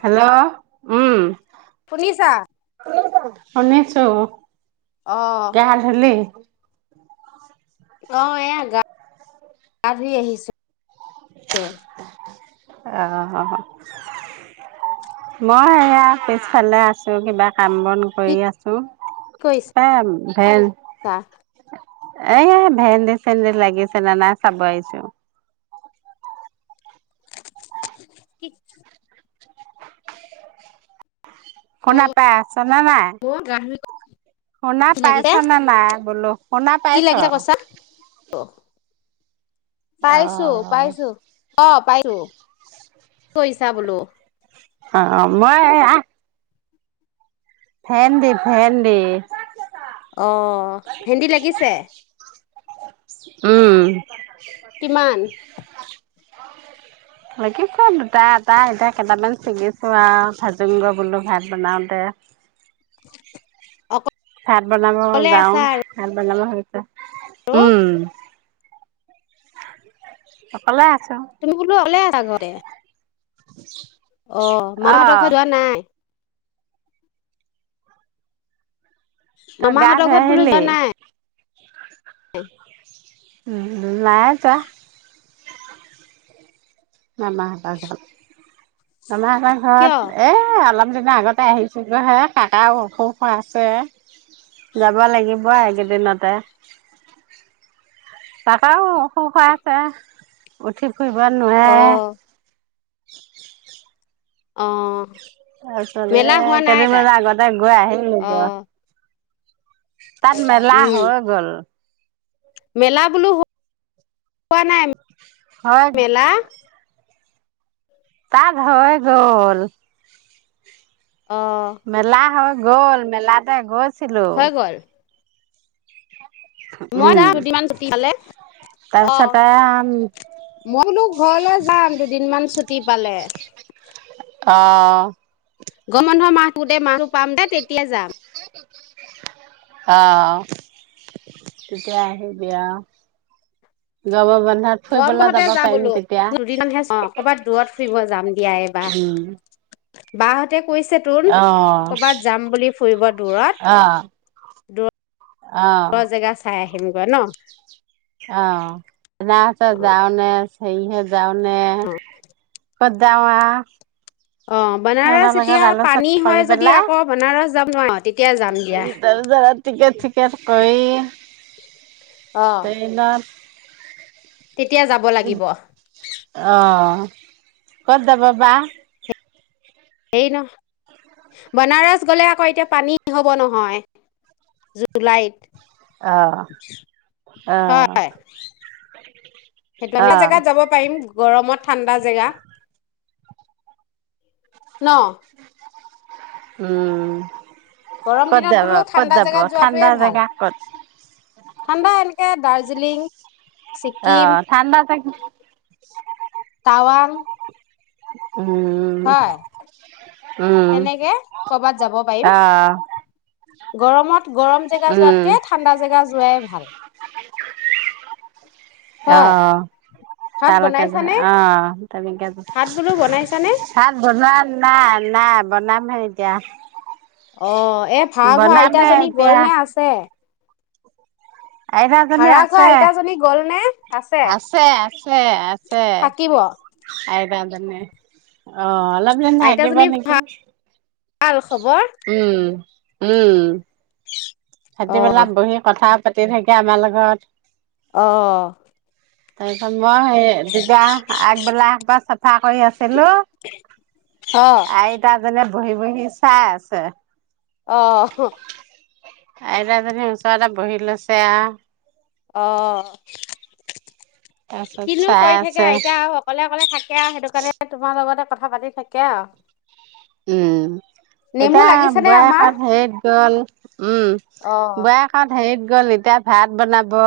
Hello উম। শুনিছা অহ' বৰটা, শুনিছোঁ। অ তই হাতত ধূলি। [unintelligible] অ এয়া গা ধুই আহিছোঁ। [unintelligible] অ' মই এয়াৰ পিছফালে আছোঁ কিবা কাম বন কি কৰি আছো কৰিছা? এ ভেল এই ভেন্দে চেন্দি লাগিছে ন নাই চাব আহিছো। কি অ শুনা পাই আছ ন নাই মোৰ গা ধুই শুনা কি পাইছ লাগিছে? নে নাই বোলো শুনা কি পাইছ লাগিলে কৈছা? অ পাইছো পাইছো অ পাইছো কি কৰিছা বোলো অ' অ' মই আ ভেন্দী ভেন্দী অ ভেন্দি লাগিছে উম। কিমান? লাগিব আ দুটা এটা এতিয়া কেইটামান ছিগিছো আৰু ভাজুংগ বোলো ভাত বনাওতে। ভাত বনাব অকলে যাওঁ আছা ভাত বনাব অ আৰু। সকলোৱে আছা। তুমি বোলো অকলে আ সাগৰে [inaudible] অঁ অ মামাহঁতৰ ঘৰত যোৱা নাই তই গা মামাহঁতৰ [unintelligible] ঘৰত বোলো যোৱা নাই? [unintelligible] [unintelligible] নাই যোৱা। মামাহঁতৰ কিয়? [unintelligible] এ অলপ [unintelligible] আগতে আহিছিলো হে কাকা অসুখ হৈ আছে যাব লাগিব এইকেইদিনতে কাকাও অসুখ হৈ আছে উঠি ফুৰিব অ নোৱাৰে [inaudible] অ [unintelligible] মেলা হোৱা নাই কেইদিনমান তাত? আগতে গৈ আহিলো অ [unintelligible] তাত মেলা উম হৈ গ'ল। মেলা বোলো হোৱা নাই হৈ মেলা তাত হৈ গ'ল অ', মেলা হ'ল গ'ল মেলাতে গ'ল [unintelligible] হৈ গ'ল মই যাম দুদিনমান ছুটী পালে অঁ তাৰপিছতে মই বোলো ঘৰলৈ যাম দুদিনমান ছুটী পালে অঁ গৰম বন্ধৰ মাহ গোটেই মাহটো পাম যে তেতিয়া যাম অঁ তেতিয়া আহিবি অঁ [unintelligible] গৰম বন্ধতে যাম বোলো দুদিনমান সেই ক'বাত দূৰত ফুৰিব যাম দিয়া এইবাৰ উম বাহঁতে কৈছে আহ [unintelligible] ক'বাত যাম বুলি ফুৰিব আহ আহ দূৰত জেগা চাই আহি [unintelligible] ন অঁ [unintelligible] অ', যাওঁ নে সেই হে যাওঁনে অ', কদামা অ', বনাৰস সিহঁতৰ এতিয়া লগত পানী আলোচনা কৰি হয় যদি আকৌ বনাৰস যাম নোৱাৰি তেতিয়া যাম দিয়া পেলাই তাৰপিছত টিকেট চিকেট কৰি অ', তেতিয়া যাব ট্ৰেইনত লাগিব হয় অ ক'ত যাব বা এই নহয় বনাৰস গ'লে আকৌ এতিয়া পানী হব নহয় জুলাইত। অ অ। সেইকাৰণে এটা অ', জেগাত যাব পাৰিম গৰমত ঠাণ্ডা জেগা। ন উম গৰম ক'ত দিনত যাব বোলো ক'ত ঠাণ্ডা যাব জেগাত ঠাণ্ডা যোৱাটোৱে ভাল জেগা ক'ত? ঠাণ্ডা এনেকে দাৰ্জি দাৰ্জিলিং অ ছিকিম ঠাণ্ডা টাৱাং উ হয় উম, তেনেকে কৰবাত যাব পাৰিম অ', গৰমত গৰম জেগা উম, যোৱাতকে ঠাণ্ডা জেগা যোৱাই ভাল [unintelligible] হয় অঁ ভাত তালৈকে বনাইছানে অঁ তেনেকে ভাত বোলো বনাইছানে ভাত বনোৱা নাই, নাই বনাম- নবনাওঁ এতিয়া। অঁ এ ভাড়াঘৰৰ বনামহে আইতাজনী গল এতিয়া নে আছে? আইতাজনী ভাড়া ঘৰৰ আছে। আইতাজনী গল নে! আছে, আছে, আছে- থাকিব [unintelligible] জানে অঁ অলপ দিন থাকিব আইতাজনী নেকি! ভাল খবৰ? উম। অ সিহঁতে বহি পথাৰত পাতি থাকে আমাৰ লগত অঁ তাৰ পিছত মই সেই দিবা আগবেলা বা চাফা কৰি আছো। হেল্লো অ অ আইতাজনিয়ে। বহি বহি চাই আছে। অ', হ'। [unintelligible] ওচৰৰ এটা বহি লৈছে আওঁ অ'। তাৰপিছত কিনো চাই কৰি থাকে আছে আইতা আও অকলে অকলে থাকে আও সেইটোকাৰণে তোমাৰ লগতে কথা পাতি থাকে আও উম, এতিয়া লাগিছেনে আমাৰ বোৱাৰীয়েকহঁত হেৰিত গ'ল, উম, অ', বোৱাৰীয়েকহঁত হেৰিত গ'ল, এতিয়া ভাত বনাব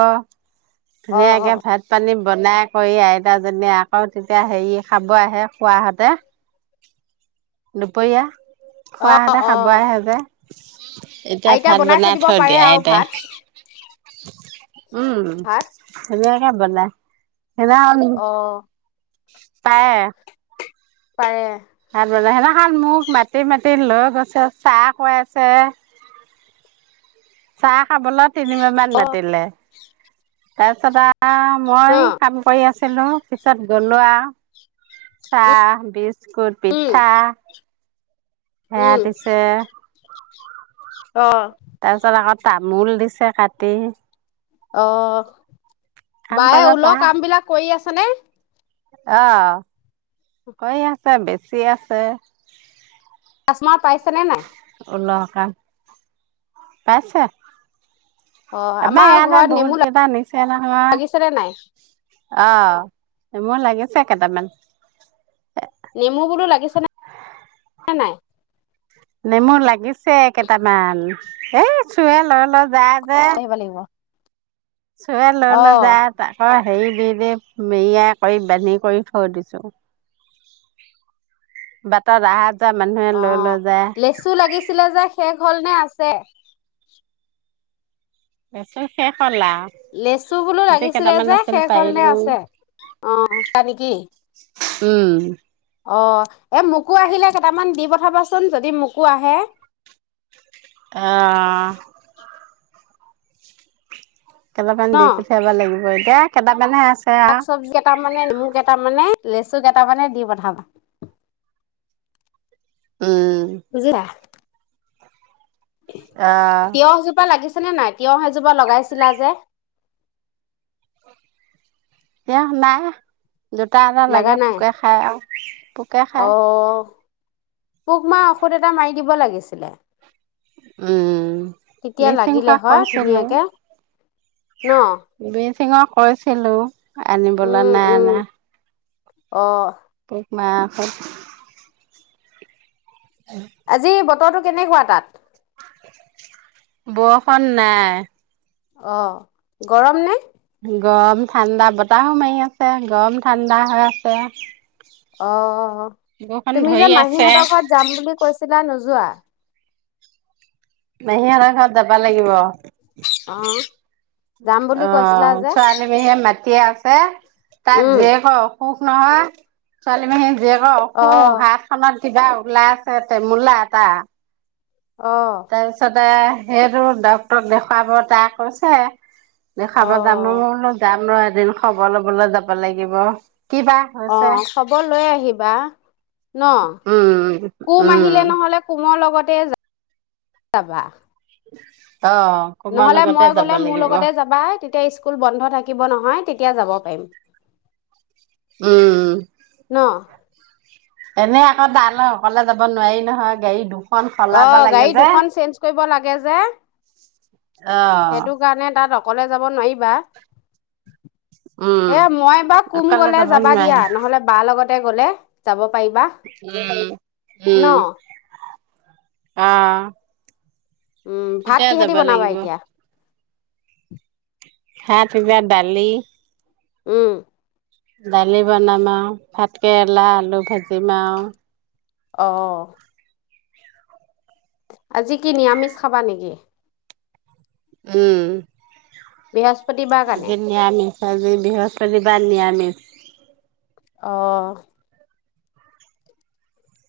অ', ধুনীয়াকে অ', ভাত পানী বনাই কৰি আইতাজনীয়ে আকৌ তেতিয়া হেৰিয়ে খাব আহে খুৰাহঁতে, দুপৰীয়া। খুৱাহঁতে খাব আহে যে। এতিয়া আইতাই ভাত বনাই থৈ দিব পাৰে দিয়ে আৰু আইতাই ভাত। [inaudible] উম ভাত উম [unintelligible] বনাই [unintelligible] অ', পাৰে? পাৰে। ভাত বনাই, সেইদিনাখন মোক মাতি মাতি লৈ গৈছে, চাহ খুৱাইছে। চাহ খাবলৈ তিনিবাৰ মান অ', মাতিলে। তাৰপিছত আও আও, মই অ', কাম কৰি আছ ছিলো, পিছত গ'লো আও, চাহ, বিচ স্কুট, উম, পিঠা সেয়া উম, দিছে। অ'। তাৰপিছত আকৌ তামোল দিছে কাটি। অস'। কাম বায়ে কৰিব ঊলৰ কাম বিলাক কৰি আছ হয়নে? অ', কৰি আছে, বেচি আছে। স্মা পাইছেনে নাই? [unintelligible] পাইছে। অ', এইবাৰ আমাৰ ইয়াতে ঘৰত নেমু বহুত কেইটা নিছে নহয়, লাগিছেনে নাই অ', নেমু লাগিছে। ছে কেইটামান। নেমু বোলো লাগিছে নে নাই। নেমু লাগিছে কেইটামান এই চোৰে লৈ লৈ যায়। যে আহিব লাগিব চোৰে লৈ লৈ অ', যায় আটাইবোৰ হেৰি দি দি মেৰীয়া কৰি বান্ধি কৰি থৈ দিছো। বাটত আহা অ লেচু লাগিছিলে যে শেষ হ'ল নে আ আছে লেচু শেষ হ'ল আৰু লেচু বোলো গোটেই লাগিছিলে কেইটামান যে আছিল শেষ হল নে পাৰিলো আছে। অ নেকি উম অ এ মোকো আহিলে কেইটামান দিব কবাচোন যদি মোকো আহে অ কেইটামান ন দি পঠিয়াব লাগিব। এ কেইটামানহে আছে শাক আৰু চবজি কেইটামানে নেমু কেইটামানে লেচু কেইটামানে দি পঠাবা। উম বুজিলা। আহ তিয়ঁহজোপা লাগিছে লাগিছেনে নাই তিয়ঁহ এজোপা লগাইছিলা যে? তেওঁহ নাই দুটা এটা লগা লাগে নাই পোকে খায় আৰু পোকে খাই অ পোক মৰা ঔষধ এটা মাৰি দিব লাগিছিলে উম তেতিয়া ব্লিচিং লাগিলে পাউদাৰ হয় কৰিছিলো ধুনীয়াকে ন সিঙক কৈছিলো আনিবলৈ উম নাই উম অনা অ পোক মৰা ঔষধ আজি বতৰটো কেনেকুৱা তাত বৰষুণ নাই অ গৰম নে গৰম ঠাণ্ডা বতাহো মাৰি আছে গৰম ঠাণ্ডা হৈ আছে অ বৰষুণ তুমি যে ধৰি আছে মাহীহঁতৰ ঘৰত যাম বুলি কৈছিলা নোযো যোৱা মাহীহঁতৰ ঘৰত যাবা লাগিব। অ', অ' যাম বুলি কৈছিলা যে ছোৱালী পেহীয়ে মাটিয়ে আ পে তাক উম যে ক মোক নহয় ছোৱালী মাহীয়ে জীয়েকৰ অসুখ, অ' হাত খনত কিবা ওলাইছে, তেমূলা এটা অ'। তাৰপিছতে সেইটো ডক্টৰক দেখুৱাব, তাই কৈছে। দেখাব যাম, অ' নমলো যাম ৰ এদি এদিন খবৰ ল'বলৈ যাব লাগিব। কিবা অ, হৈছে খবৰ লৈ আহিবা ন, উম কোম উম আহিলে নহ'লে কোমৰ লগত তে, যা, যাবা। [inaudible] তোমাৰ নহ'লে লগতে মই যাব গ'লে মোৰ লাগিব লগতে যাবা, তেতিয়া স্কুল বন্ধ থাকিব নহয়, তেতিয়া যাব পাৰিম। উম, উম। ন এনে আকৌ তালৈ অকলে যাব নোৱাৰি নহয়, গাড়ী দুখ অ', গাড়ী দুখন চেঞ্জ কৰিব লাগে যে, অ সেইটো কাৰণে তাত অ অকলে যাব নোৱাৰিবা। উম এ, মই এইবাৰ কোম অকলে গ'লে যাব যাবা দিয়া, নোৱাৰি নহ'লে বাৰ লগত তে গ'লে যাব পাৰিবা, ন'? আহ। উম, ভাত কিহেদি বনাবা এতিয়া? [inaudible] ভাত কিবা দালি উম। দালি বনাম আও ভাতকেৰেলা, আলু ভাজি ইম আও। অঁ আজি কি নিৰামিষ খাবা নেকি? উম। বিয়াজ আজি নিৰামিষ, আজি বৃহস্পতিবাৰ নিৰামিষ [inaudible] অ'।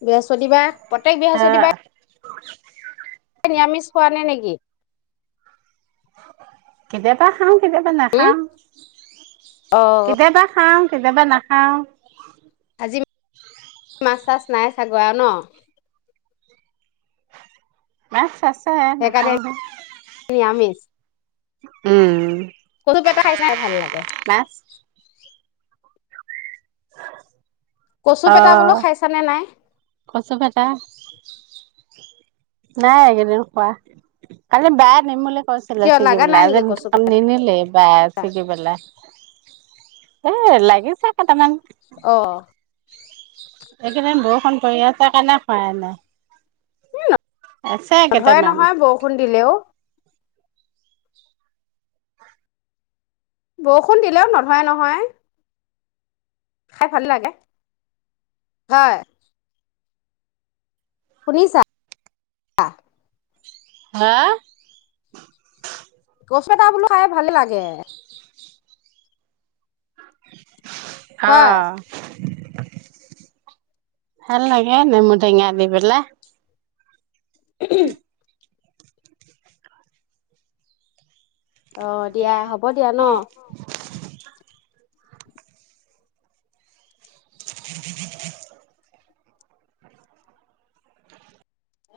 বৃহস্পতিবাৰে প্ৰত্যেক ত বৃহস্পতিবাৰে [inaudible] নিৰামিষ খোৱা নাই নেকি! কেতিয়াবা খাওঁ। কেতিয়াবা উম নাখাওঁ, অঁ কেতিয়াবা খাম। কেতিয়াবা নাখাওঁ। আজি মাছ- চাছ নাই চাগৰা ন মাছ তাছ [unintelligible] সেইকাৰণে আমি- উম। সৰুুপ এটা খাই চাই ভাল লাগে। মাছ কচু পেটা বোলো অ' খাইছানে নাই কচু পেটা নাই এইকেইদিন খোৱা আজি বাইৰ কৈছিলে কিয় লাগা ছিগিবলৈ নাই আজি নেকি কচু কাম পেটা নিনিলে বা ছিগিবলৈ- এ লাগিছে কেইটামান- অহ' তই ইয়াত কাৰ কাৰণে খোৱা নাই। আছে নৰধয় কেইটামান নহয় বৰষুণ দিলেওঁ। বৰষুণ দিলেওঁ নধয় নহয়। খাই ভাল লাগে হয়। শুনিছা। আহ হা কচু এটা বোলোঁ খাই ভালে লাগে গে [inaudible] হয়। অহ' ভাল লাগে নেমু টেঙা দি পেলাই। [unintelligible] অ' দিয়া, হ'ব দিয়া ন। [inaudible]